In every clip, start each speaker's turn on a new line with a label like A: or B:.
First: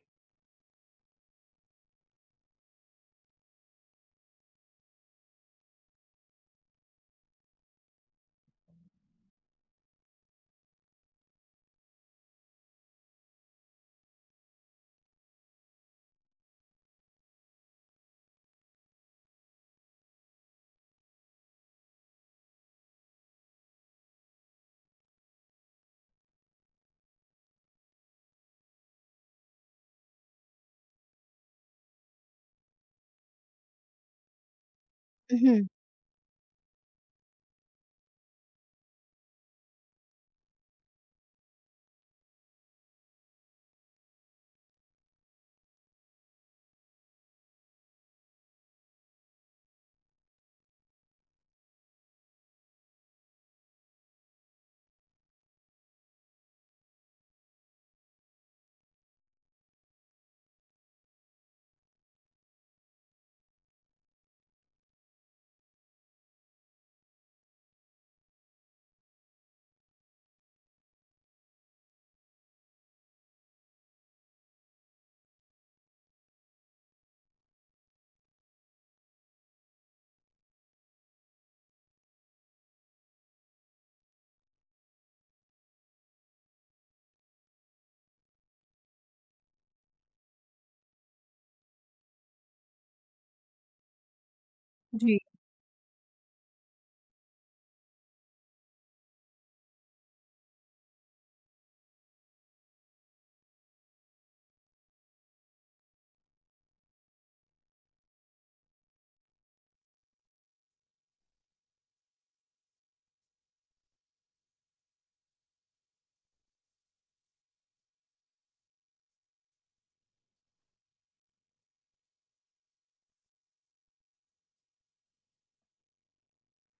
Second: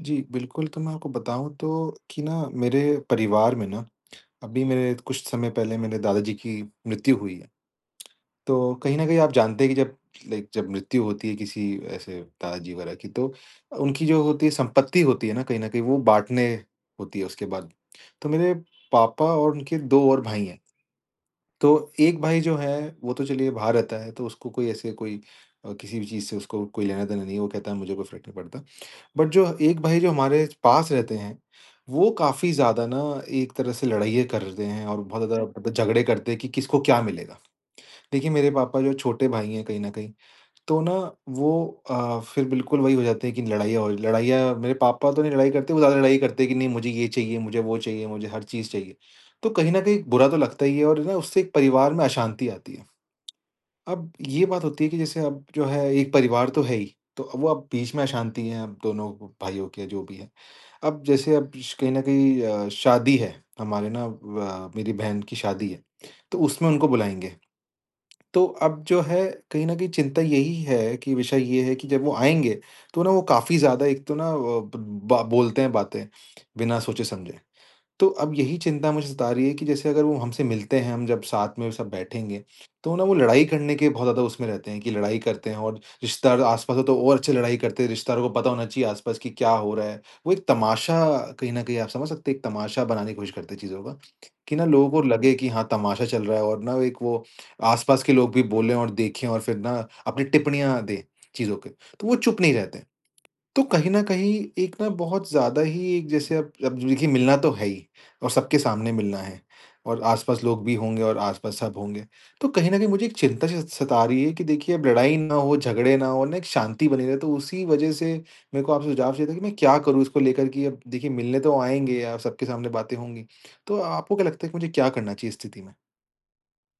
A: जी, बिल्कुल, तो मैं आपको बताऊँ तो कि ना मेरे परिवार में ना अभी मेरे कुछ समय पहले मेरे दादाजी की मृत्यु हुई है। तो कहीं न कहीं आप जानते हैं कि जब लाइक जब मृत्यु होती है किसी ऐसे दादाजी वगैरह की, तो उनकी जो होती है संपत्ति होती है ना, कहीं न कहीं वो बाँटने होती है उसके बाद। तो मेरे पापा और उनके 2 और भाई हैं। तो एक भाई जो है वो तो चलिए बाहर रहता है, तो उसको कोई ऐसे कोई किसी भी चीज़ से उसको कोई लेना-देना नहीं है, वो कहता है मुझे कोई फ़र्क नहीं पड़ता। बट जो एक भाई जो हमारे पास रहते हैं, वो काफ़ी ज़्यादा ना एक तरह से लड़ाइयाँ करते हैं और बहुत ज़्यादा
B: हुँ।
A: मतलब झगड़े करते हैं कि किसको क्या मिलेगा। देखिए मेरे पापा जो छोटे भाई हैं कहीं न कहीं, तो ना वो फिर बिल्कुल वही हो जाते हैं कि लड़ाइयाँ मेरे पापा तो नहीं लड़ाई करते, वो ज़्यादा लड़ाई करते हैं कि नहीं मुझे ये चाहिए, मुझे वो चाहिए, मुझे हर चीज़ चाहिए। तो कहीं न कहीं बुरा तो लगता ही है और ना उससे एक परिवार में अशांति आती है। अब ये बात होती है कि जैसे अब जो है एक परिवार तो है ही, तो अब वो अब बीच में अशांति है, अब दोनों भाइयों के जो भी है। अब जैसे अब श कहीं न कहीं शादी है हमारे ना, व मेरी बहन की शादी है, तो उसमें उनको बुलाएँगे। तो अब जो है कहीं न कहीं चिंता यही है कि विषय ये है कि जब वो आएँगे, तो ना वो काफ़ी ज़्यादा एक तो ना अ, ब बा बोलते हैं बातें, बिना सोचे-समझे। तो अब यही चिंता मुझे सता रही है कि जैसे अगर वो हमसे मिलते हैं, हम जब साथ में सब बैठेंगे, तो ना वो लड़ाई करने के बहुत ज़्यादा उसमें रहते हैं कि लड़ाई करते हैं, और रिश्तेदार आस-पास हो तो और अच्छे लड़ाई करते हैं। रिश्तेदारों को पता होना चाहिए आस-पास कि क्या हो रहा है। वो एक तमाशा, कहीं न कहीं आप समझ सकते हैं, एक तमाशा बनाने की कोशिश करते हैं चीज़ों का, कि ना लोगों को
B: जी,
A: लगे कि हाँ, तमाशा चल रहा है, और ना एक वो आस-पास के लोग भी बोलें और देखें और फिर ना अपनी टिप्पणियाँ दें चीज़ों के। तो वो चुप नहीं रहते हैं। तो कहीं न कहीं एक ना बहुत ज़्यादा ही एक जैसे अब देखिए मिलना तो है ही, और सबके सामने मिलना है, और आस-पास लोग भी होंगे और आस-पास सब होंगे। तो कहीं न कहीं मुझे एक चिंता स सता रही है कि देखिए अब लड़ाई ना हो, झगड़े ना हो, ना एक शांति बनी रहे। तो उसी वज़ह से मेरे को आपसे सुझाव चाहिए था कि मैं क्या करूँ इसको लेकर, कि अब देखिए मिलने तो आएँगे या सबके सामने बातें होंगी। तो आपको क्या लगता है कि मुझे क्या करना चाहिए इस स्थिति में?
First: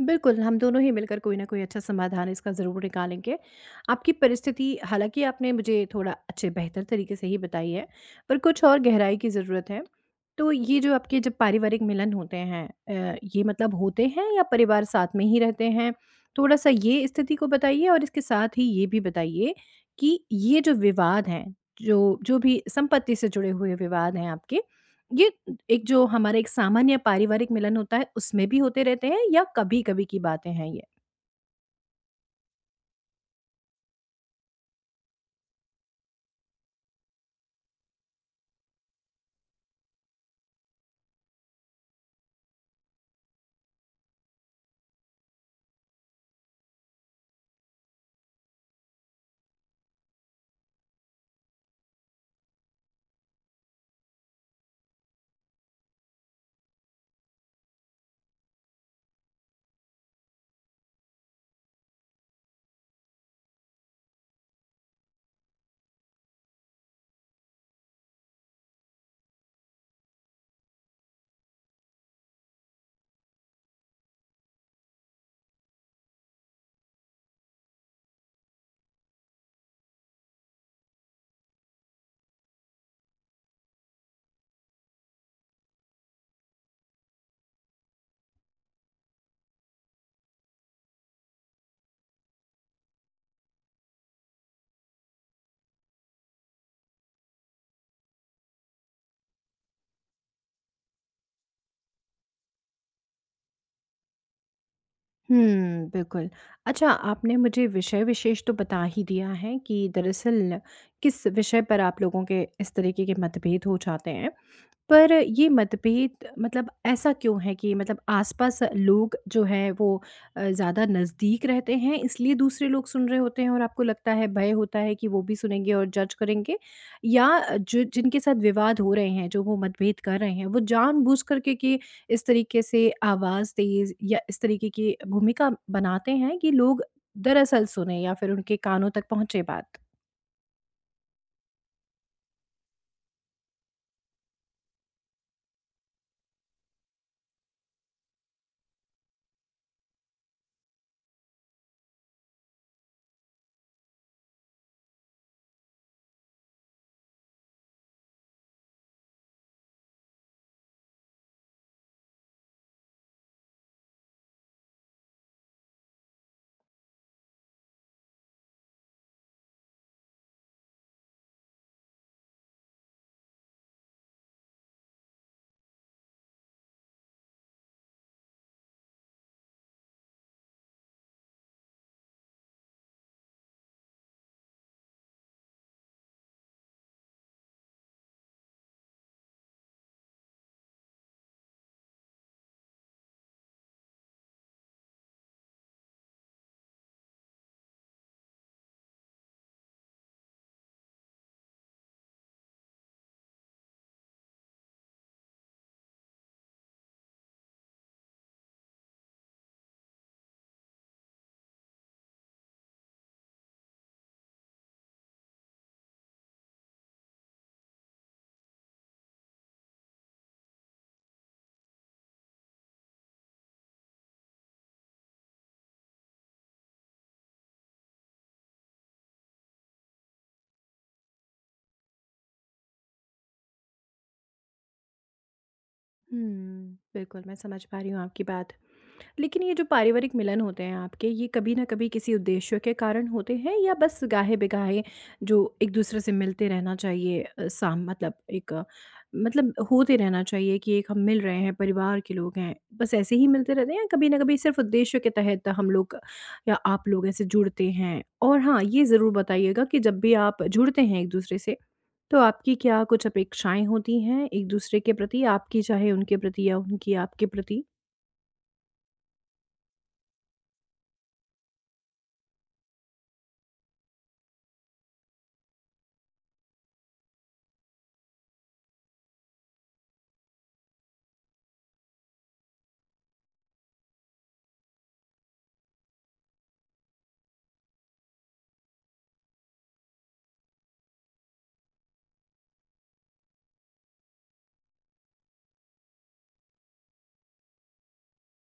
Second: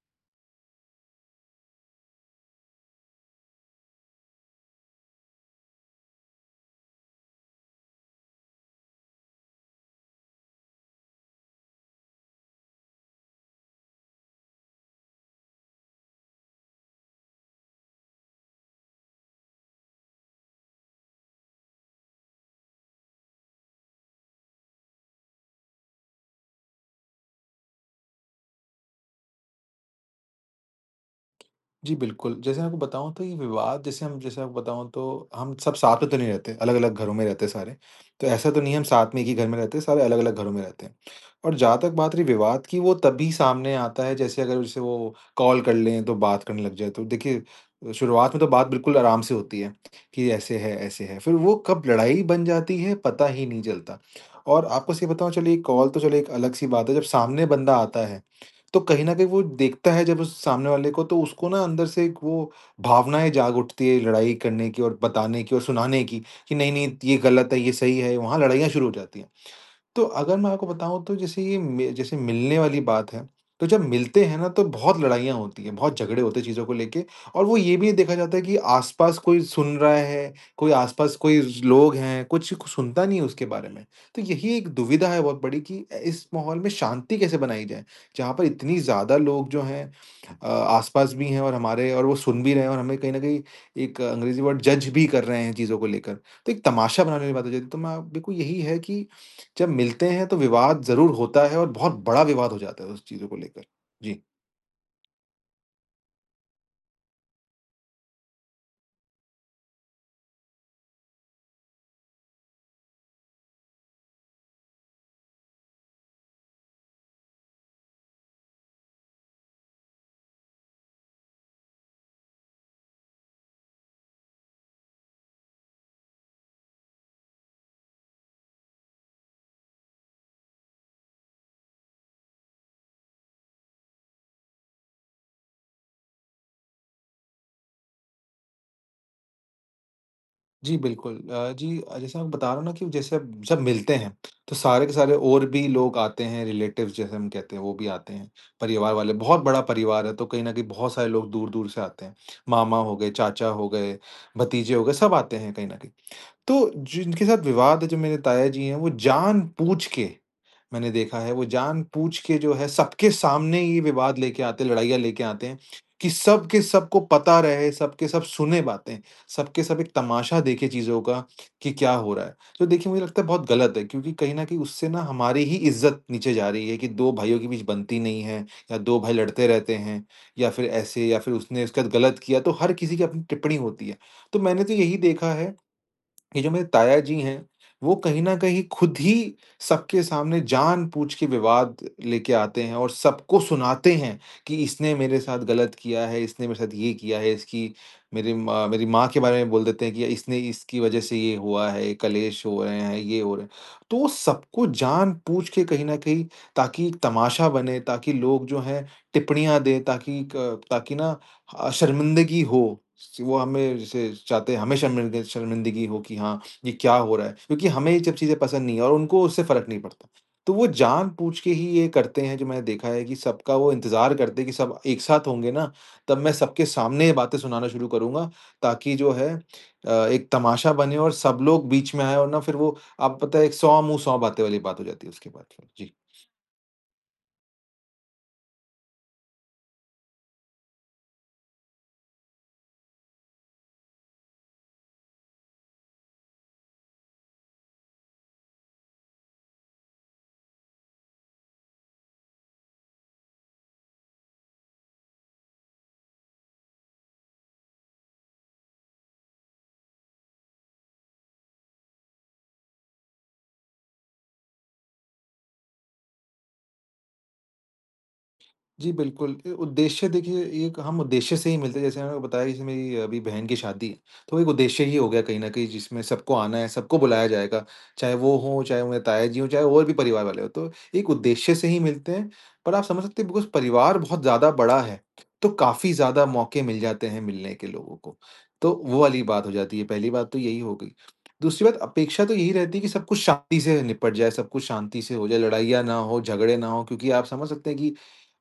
B: बिल्कुल, हम दोनों ही मिलकर कोई न कोई अच्छा समाधान इसका ज़रूर निकालेंगे। आपकी परिस्थिति हालाँकि आपने मुझे थोड़ा अच्छे बेहतर तरीके से ही बताई है, पर कुछ और गहराई की ज़रूरत है। तो ये जो आपके जब पारिवारिक मिलन होते हैं, ये मतलब होते हैं या परिवार साथ में ही रहते हैं? थोड़ा-सा ये स्थिति को बताइए और इसके साथ ही ये भी बताइए कि ये जो विवाद हैं, जो जो भी संपत्ति से जुड़े हुए विवाद हैं आपके, ये एक जो हमारा एक सामान्य पारिवारिक मिलन होता है, उसमें भी होते रहते हैं या कभी-कभी की बातें हैं ये?
A: जी, बिल्कुल। जैसे मैं आपको बताऊँ तो ये विवाद, जैसे आपको बताऊँ तो हम सब साथ में तो नहीं रहते, अलग-अलग घरों में रहते हैं सारे। तो ऐसा तो नहीं है हम साथ में एक ही घर में रहते हैं, सारे अलग-अलग घरों में रहते हैं। और जहाँ तक बात रही विवाद की, वो तभी सामने आता है, जैसे अगर जैसे वो कॉल कर लें तो बात करने लग जाएँ। तो देखिए शुरुआत में तो बात बिल्कुल आराम से होती है, कि ऐसे है, ऐसे है। फिर वो कब लड़ाई बन जाती है पता ही नहीं चलता। और आपको सही बताऊँ चलिए कॉल तो चलो एक अलग-सी बात है, जब सामने बंदा आता है तो कहीं न कहीं वो देखता है, जब उस सामने वाले को, तो उसको ना अंदर से एक वो भावनाएँ जाग उठती है लड़ाई करने की और बताने की और सुनाने की, कि नहीं-नहीं ये गलत है, ये सही है, वहाँ लड़ाइयाँ शुरू हो जाती हैं। तो अगर मैं आपको बताऊँ तो जैसे ये मि जैसे मिलने वाली बात है, तो जब मिलते हैं ना तो बहुत लड़ाइयाँ होती हैं, बहुत झगड़े होते हैं चीज़ों को लेके। और वो ये भी नहीं देखा जाता है कि आस-पास कोई सुन रहा है, कोई आस-पास कोई लोग हैं, कुछ कुछ सुनता नहीं है उसके बारे में। तो यही एक दुविधा है बहुत बड़ी, कि इस माहौल में शांति कैसे बनाई जाए? जहाँ पर इतनी ज़्यादा लोग जो हैं आस-पास भी हैं और हमारे, और वो सुन भी रहे हैं और हमें कहीं न कहीं एक अंग्रेज़ी वर्ड जज भी कर रहे हैं चीज़ों को लेकर। तो एक तमाशा बनाने वाली बात हो जाती है, तो मैं बिल्कुल यही है कि जब मिलते हैं तो विवाद ज़रूर होता है, और बहुत बड़ा विवाद हो जाता है उस चीज़ों को लेकर। जी।
B: हुँ, बिल्कुल। अच्छा, आपने मुझे विषय विशेष तो बता ही दिया है कि दरअसल किस विषय पर आप लोगों के इस तरीके के मतभेद हो जाते हैं। पर ये मतभेद मतलब ऐसा क्यों है कि मतलब आसपास लोग जो हैं वो ज़्यादा नज़दीक रहते हैं इसलिए दूसरे लोग सुन रहे होते हैं और आपको लगता है भय होता है कि वो भी सुनेंगे और जज करेंगे, या जो जिनके साथ विवाद हो रहे हैं जो वो मतभेद कर रहे हैं वो जानबूझ करके कि इस तरीके से आवाज़ तेज़ या इस तरीके की भूमिका बनाते हैं कि लोग दरअसल सुने या फिर उनके कानों तक पहुंचे बात।
A: जी, बिल्कुल। जी, जैसे मैं बता रहा हूँ ना, कि जैसे अब जब मिलते हैं, तो सारे के सारे और भी लोग आते हैं, रिलेटिव्स जैसे हम कहते हैं, वो भी आते हैं। परिवार वाले बहुत बड़ा परिवार है, तो कहीं न कहीं बहुत सारे लोग दूर-दूर से आते हैं। मामा हो गए, चाचा हो गए, भतीजे हो गए, सब आते हैं कहीं न कहीं। तो जिनके साथ विवाद है, जो मेरे ताया जी हैं, वो जानबूझ के, मैंने देखा है, वो जानबूझ के जो है सबके सामने ये विवाद लेके आते हैं, लड़ाइयाँ लेके आते हैं, कि सब के सबको पता रहे, सब के सब सुने बातें, सब के सब एक तमाशा देखें चीज़ों का कि क्या हो रहा है। तो देखिए मुझे लगता है बहुत गलत है, क्योंकि कहीं न कहीं उससे ना हमारी ही इज़्ज़त नीचे जा रही है, कि 2 भाइयों के बीच बनती नहीं है, या 2 भाई लड़ते रहते हैं, या फिर ऐसे, या फिर उसने उसके साथ गलत किया, तो हर किसी की अपनी टिप्पणी होती है। तो मैंने तो यही देखा है, ये जो मेरे ताया जी हैं, वो कहीं न कहीं खुद ही सबके सामने जानबूझ के विवाद लेके आते हैं और सबको सुनाते हैं, कि इसने मेरे साथ गलत किया है, इसने मेरे साथ ये किया है, इसकी मेरी माँ के बारे में बोल देते हैं, कि इसने, इसकी वज़ह से ये हुआ है, कलेश हो रहे हैं, ये हो रहे हैं। तो वो सबको जानबूझ के, कहीं न कहीं, ताकि एक तमाशा बने, ताकि लोग जो हैं टिप्पणियाँ दें, ताकि ना शर्मिंदगी हो, वो हमें जैसे चाहते हैं हमें शर्मिंदगी शर्मिंदगी हो कि हाँ, ये क्या हो रहा है? क्योंकि हमें ये सब चीज़ें पसंद नहीं है और उनको उससे फ़र्क नहीं पड़ता। तो वो जानबूझ के ही ये करते हैं, जो मैंने देखा है, कि सबका वो इंतज़ार करते हैं, कि सब एक साथ होंगे ना, तब मैं सबके सामने ये बातें सुनाना शुरू करूँगा, ताकि जो है एक तमाशा बने और सब लोग बीच में आएँ, और ना फिर वो आप पता है 100 मुँह 100 बातें वाली बात हो जाती है उसके बाद फिर। जी।
B: हुँ, बिल्कुल मैं समझ पा रही हूँ आपकी बात। लेकिन ये जो पारिवारिक मिलन होते हैं आपके, ये कभी ना कभी किसी उद्देश्य के कारण होते हैं या बस गाहे-बेगाहे जो एक-दूसरे से मिलते रहना चाहिए, साम मतलब मतलब होते रहना चाहिए कि एक हम मिल रहे हैं, परिवार के लोग हैं, बस ऐसे ही मिलते रहते हैं या कभी ना कभी सिर्फ उद्देश्य के तहत हम लोग या आप लोग ऐसे जुड़ते हैं? और हाँ, ये ज़रूर बताइएगा कि जब भी आप जुड़ते हैं एक-दूसरे से, तो आपकी क्या कुछ अपेक्षाएँ होती हैं एक-दूसरे के प्रति, आपकी चाहे उनके प्रति या उनकी आपके प्रति?
A: जी, बिल्कुल। उद्देश्य देखिए एक हम उद्देश्य से ही मिलते हैं। जैसे मैंने आपको बताया, जैसे मेरी अभी बहन की शादी है, तो एक उद्देश्य ही हो गया कहीं न कहीं, जिसमें सबको आना है, सबको बुलाया जाएगा। चाहे वो हों, चाहे वो मेरे ताया जी हों, चाहे और भी परिवार वाले हों। तो एक उद्देश्य से ही मिलते हैं, पर आप समझ सकते हैं बिकॉज़ परिवार बहुत ज़्यादा बड़ा है, तो काफ़ी ज़्यादा मौके मिल जाते हैं मिलने के लोगों को। तो वो वाली बात हो जाती है, पहली बात तो यही हो गई। दूसरी बात, अपेक्षा तो यही रहती है कि सब कुछ शांति से निपट जाए, सब कुछ शांति से हो जाए, लड़ाइयाँ ना हो, झगड़े ना हो, क्योंकि आप समझ सकते हैं कि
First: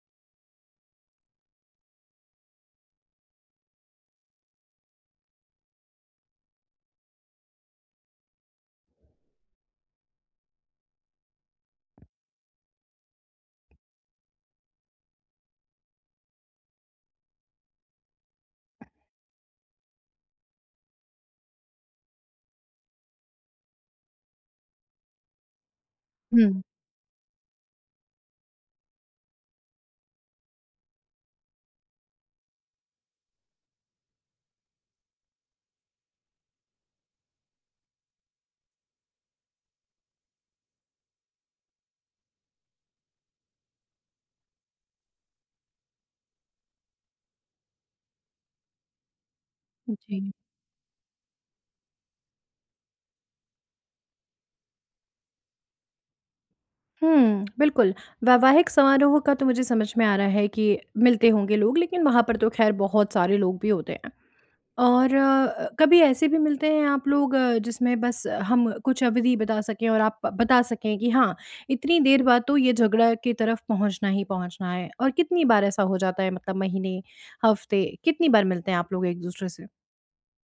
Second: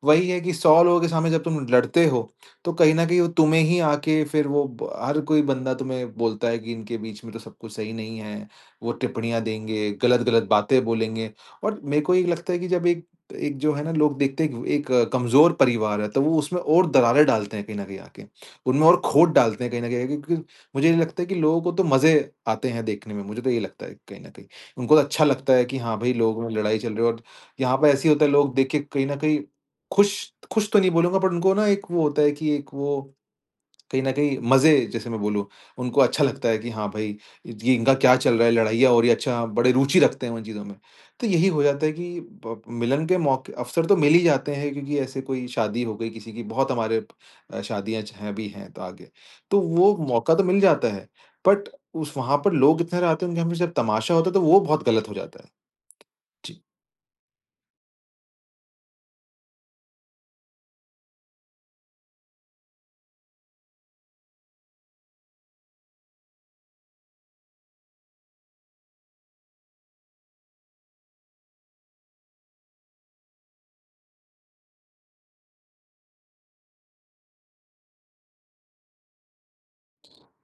A: वही है, कि 100 लोगों के सामने जब तुम लड़ते हो, तो कहीं न कहीं वो तुम्हें ही आके फिर वो ब हर कोई बंदा तुम्हें बोलता है, कि इनके बीच में तो सब कुछ सही नहीं है। वो टिप्पणियाँ देंगे, गलत-गलत बातें बोलेंगे, और मेरे को ये लगता है कि जब एक एक जो है ना, लोग देखते हैं कि एक कमज़ोर परिवार है, तो वो उसमें और दरारें डालते हैं कहीं न कहीं आके। उनमें और खोट डालते हैं कहीं न कहीं आके, क्योंकि मुझे ये लगता है कि लोगों को तो मज़े आते हैं देखने में, मुझे तो ये लगता है कहीं न कहीं। उनको तो अच्छा लगता है कि हाँ, भई लोगों में
B: हुँ,
A: लड़ाई चल रही है, और यहाँ पे ऐसे ही होता है, लोग देख के कहीं न कहीं खुश, खुश तो नहीं बोलूँगा, बट उनको ना एक वो होता है कि एक वो कहीं न कहीं मज़े, जैसे मैं बोलूँ, उनको अच्छा लगता है कि हाँ भाई, ये इनका क्या चल रहा है, लड़ाइयाँ हो रही है, अच्छा बड़े रुचि रखते हैं उन चीज़ों में। तो यही हो जाता है कि ब मिलन के मौके अवसर तो मिल ही जाते हैं, क्योंकि ऐसे कोई शादी हो गई किसी की, बहुत हमारे शादियाँ ज हैं भी हैं तो आगे। तो वो जी।
B: जी।
A: मौका तो मिल जाता है, बट उस वहाँ पर लोग इतने रहते हैं उनके, हमेशा जब तमाशा होता है तो वो बहुत गलत हो जाता है। जी।
B: हुँ, बिल्कुल। वैवाहिक समारोह का तो मुझे समझ में आ रहा है कि मिलते होंगे लोग, लेकिन वहाँ पर तो ख़ैर बहुत सारे लोग भी होते हैं। और कभी ऐसे भी मिलते हैं आप लोग, जिसमें बस हम कुछ अवधि बता सकें और आप बता सकें कि हाँ, इतनी देर बाद तो ये झगड़ा की तरफ पहुँचना ही पहुँचना है और कितनी बार ऐसा हो जाता है, मतलब महीने, हफ़्ते, कितनी बार मिलते हैं आप लोग एक-दूसरे से?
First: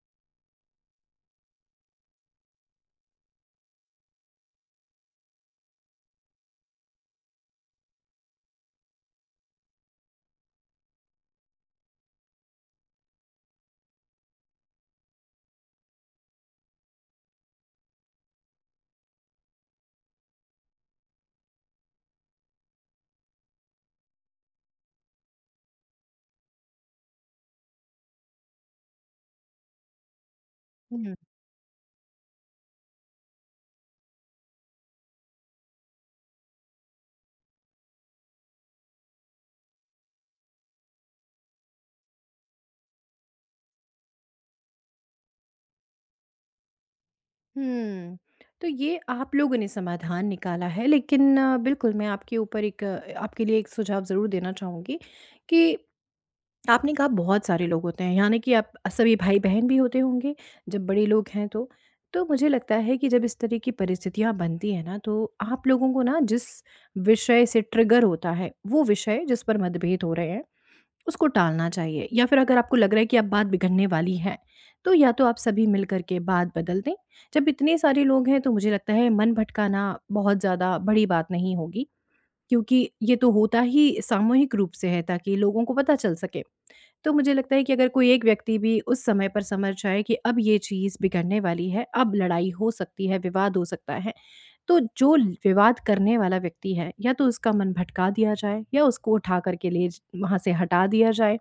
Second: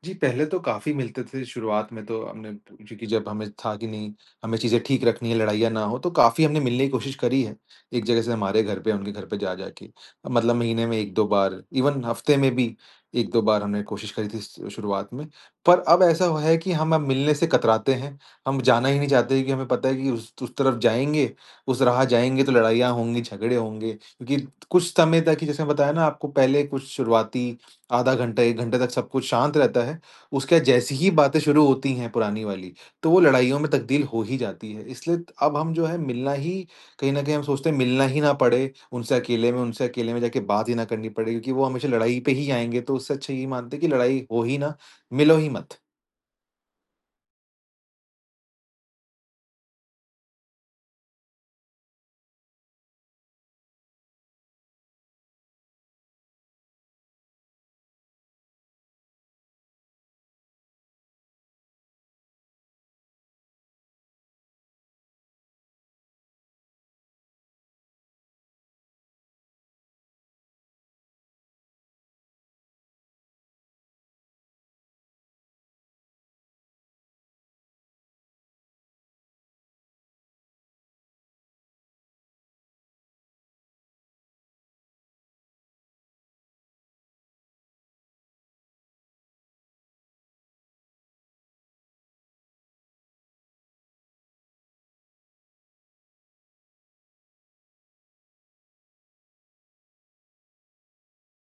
A: जी, पहले तो काफ़ी मिलते थे शुरुआत में तो हमने, क्योंकि जब हमें था कि नहीं, हमें चीज़ें ठीक रखनी है, लड़ाइयाँ ना हो, तो काफ़ी हमने मिलने की कोशिश करी है। एक जगह से हमारे घर पे, उनके घर पे जा-जा के। मतलब महीने में 1-2 बार, इवन हफ़्ते में भी 1-2 बार हमने कोशिश करी थी स शुरुआत में। पर अब ऐसा हुआ है कि हम अब मिलने से कतराते हैं, हम जाना ही नहीं चाहते, क्योंकि हमें पता है कि उस तरफ जाएँगे, उस राह जाएँगे तो लड़ाइयाँ होंगी, झगड़े होंगे। क्योंकि कुछ समय तक ही, जैसे बताया ना आपको, पहले कुछ शुरुआती आधा घंटा, 1 घंटे तक सब कुछ शांत रहता है। उसके बाद जैसी ही बातें शुरू होती हैं पुरानी वाली, तो वो लड़ाइयों में तब्दील हो ही जाती है। इसलिए अब हम जो है मिलना ही, कहीं न कहीं हम सोचते हैं मिलना ही ना पड़े, उनसे अकेले में जाके बात ही ना करनी पड़े, क्योंकि वो हमेशा लड़ाई पे ही आएँगे, तो उससे अच्छा ये मानते हैं कि लड़ाई हो ही ना, मिलो ही मत।
B: हम्म, तो ये आप लोगों ने समाधान निकाला है, लेकिन बिल्कुल मैं आपके ऊपर आपके लिए एक सुझाव ज़रूर देना चाहूँगी कि आपने कहा बहुत सारे लोग होते हैं, यानी कि आप सभी भाई बहन भी होते होंगे। जब बड़े लोग हैं तो मुझे लगता है कि जब इस तरह की परिस्थितियाँ बनती हैं ना, तो आप लोगों को ना जिस विषय से ट्रिगर होता है वो विषय जिस पर मतभेद हो रहे हैं उसको टालना चाहिए, या फिर अगर आपको लग रहा है कि अब बात बिगड़ने वाली है तो या तो आप सभी मिल करके बात बदल दें। जब इतने सारे लोग हैं तो मुझे लगता है मन भटकाना बहुत ज़्यादा बड़ी बात नहीं होगी क्योंकि ये तो होता ही सामूहिक रूप से है ताकि लोगों को पता चल सके। तो मुझे लगता है कि अगर कोई एक व्यक्ति भी उस समय पर समझ जाए कि अब ये चीज़ बिगड़ने वाली है, अब लड़ाई हो सकती है, विवाद हो सकता है, तो जो विवाद करने वाला व्यक्ति है या तो उसका मन भटका दिया जाए या उसको उठा करके वहाँ से हटा दिया जाए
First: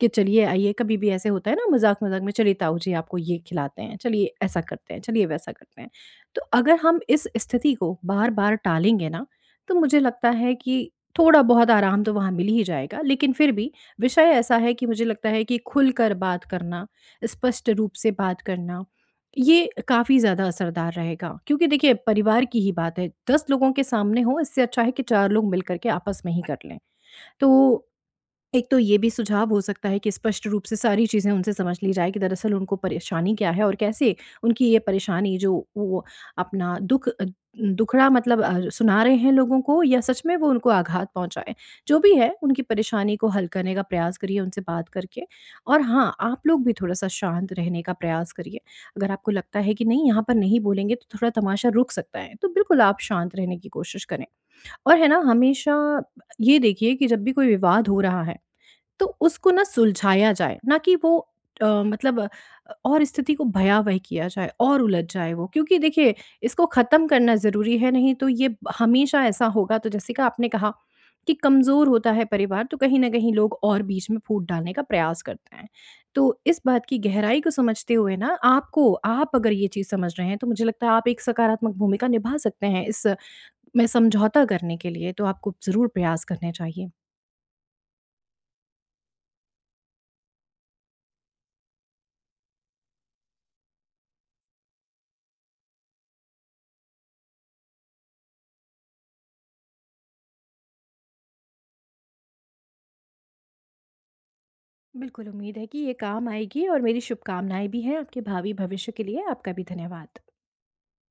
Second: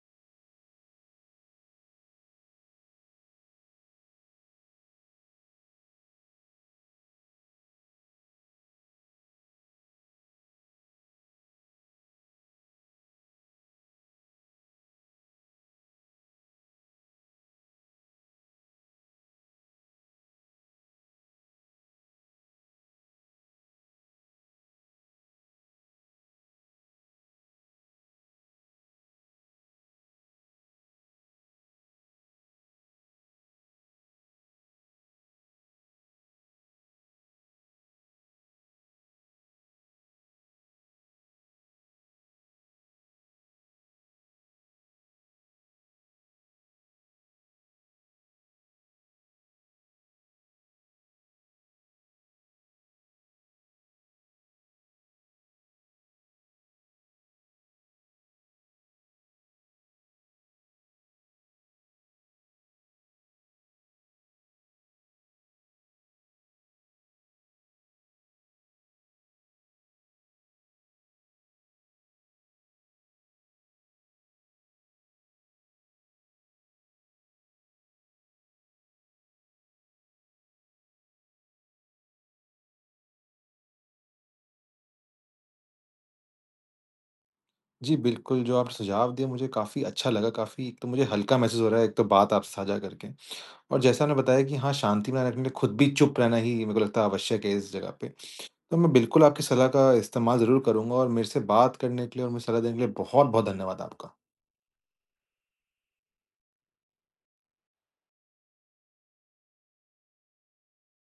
B: कि चलिए आइए। कभी भी ऐसे होता है ना मज़ाक-मज़ाक में, चलिए ताऊ जी आपको ये खिलाते हैं, चलिए ऐसा करते हैं, चलिए वैसा करते हैं। तो अगर हम इस स्थिति को बार-बार टालेंगे ना, तो मुझे लगता है कि थोड़ा-बहुत आराम तो वहाँ मिल ही जाएगा, लेकिन फिर भी विषय ऐसा है कि मुझे लगता है कि खुलकर बात करना, स्पष्ट रूप से बात करना, ये काफ़ी ज़्यादा असरदार रहेगा। क्योंकि देखिए परिवार की ही बात है, 10 लोगों के सामने हो इससे अच्छा है कि 4 लोग मिल कर के आपस में ही कर लें। तो एक तो ये भी सुझाव हो सकता है कि स्पष्ट रूप से सारी चीज़ें उनसे समझ ली जाए कि दरअसल उनको परेशानी क्या है और कैसे उनकी ये परेशानी जो वो अपना दुखड़ा सुना रहे हैं लोगों को या सच में वो उनको आघात पहुंचाए। जो भी है उनकी परेशानी को हल करने का प्रयास करिए उनसे बात करके। और हाँ, आप लोग भी थोड़ा सा शांत रहने का प्रयास करिए। अगर आपको लगता है कि नहीं यहाँ पर नहीं बोलेंगे तो थोड़ा तमाशा रुक सकता है, तो बिल्कुल आप शांत रहने की कोशिश करें। और है ना, हमेशा ये देखिए कि जब भी कोई विवाद हो रहा है तो उसको ना सुलझाया जाए, ना कि वो, अ, मतलब अ, और स्थिति को भयावह किया जाए और उलझ जाए वो। क्योंकि देखिए इसको ख़त्म करना ज़रूरी है, नहीं तो ये हमेशा ऐसा होगा, तो जैसे कि आपने कहा कि कमज़ोर होता है परिवार तो कहीं न कहीं लोग और बीच में फूट डालने का प्रयास करते हैं। तो इस बात की गहराई को समझते हुए ना आपको, आप अगर ये चीज़ समझ रहे हैं, तो मुझे लगता है आप एक सकारात्मक भूमिका निभा सकते हैं इस में समझौता करने के लिए, तो आपको ज़रूर प्रयास करने चाहिए।
A: जी, बिल्कुल, जो आपने सुझाव दिए मुझे काफ़ी अच्छा लगा, काफ़ी, एक तो मुझे हल्का महसूस हो रहा है, एक तो बात आपसे साझा करके, और जैसा आपने बताया कि हाँ, शांति बनाए रखने के लिए खुद भी चुप रहना ही मेरे को लगता है आवश्यक है इस जगह पे। तो मैं बिल्कुल आपकी सलाह का इस्तेमाल ज़रूर करूँगा, और मेरे से बात करने के लिए और मुझे सलाह देने के लिए बहुत बहुत धन्यवाद आपका।
B: बिल्कुल, उम्मीद है कि ये काम आएगी और मेरी शुभकामनाएँ भी हैं आपके भावी भविष्य के लिए। आपका भी धन्यवाद।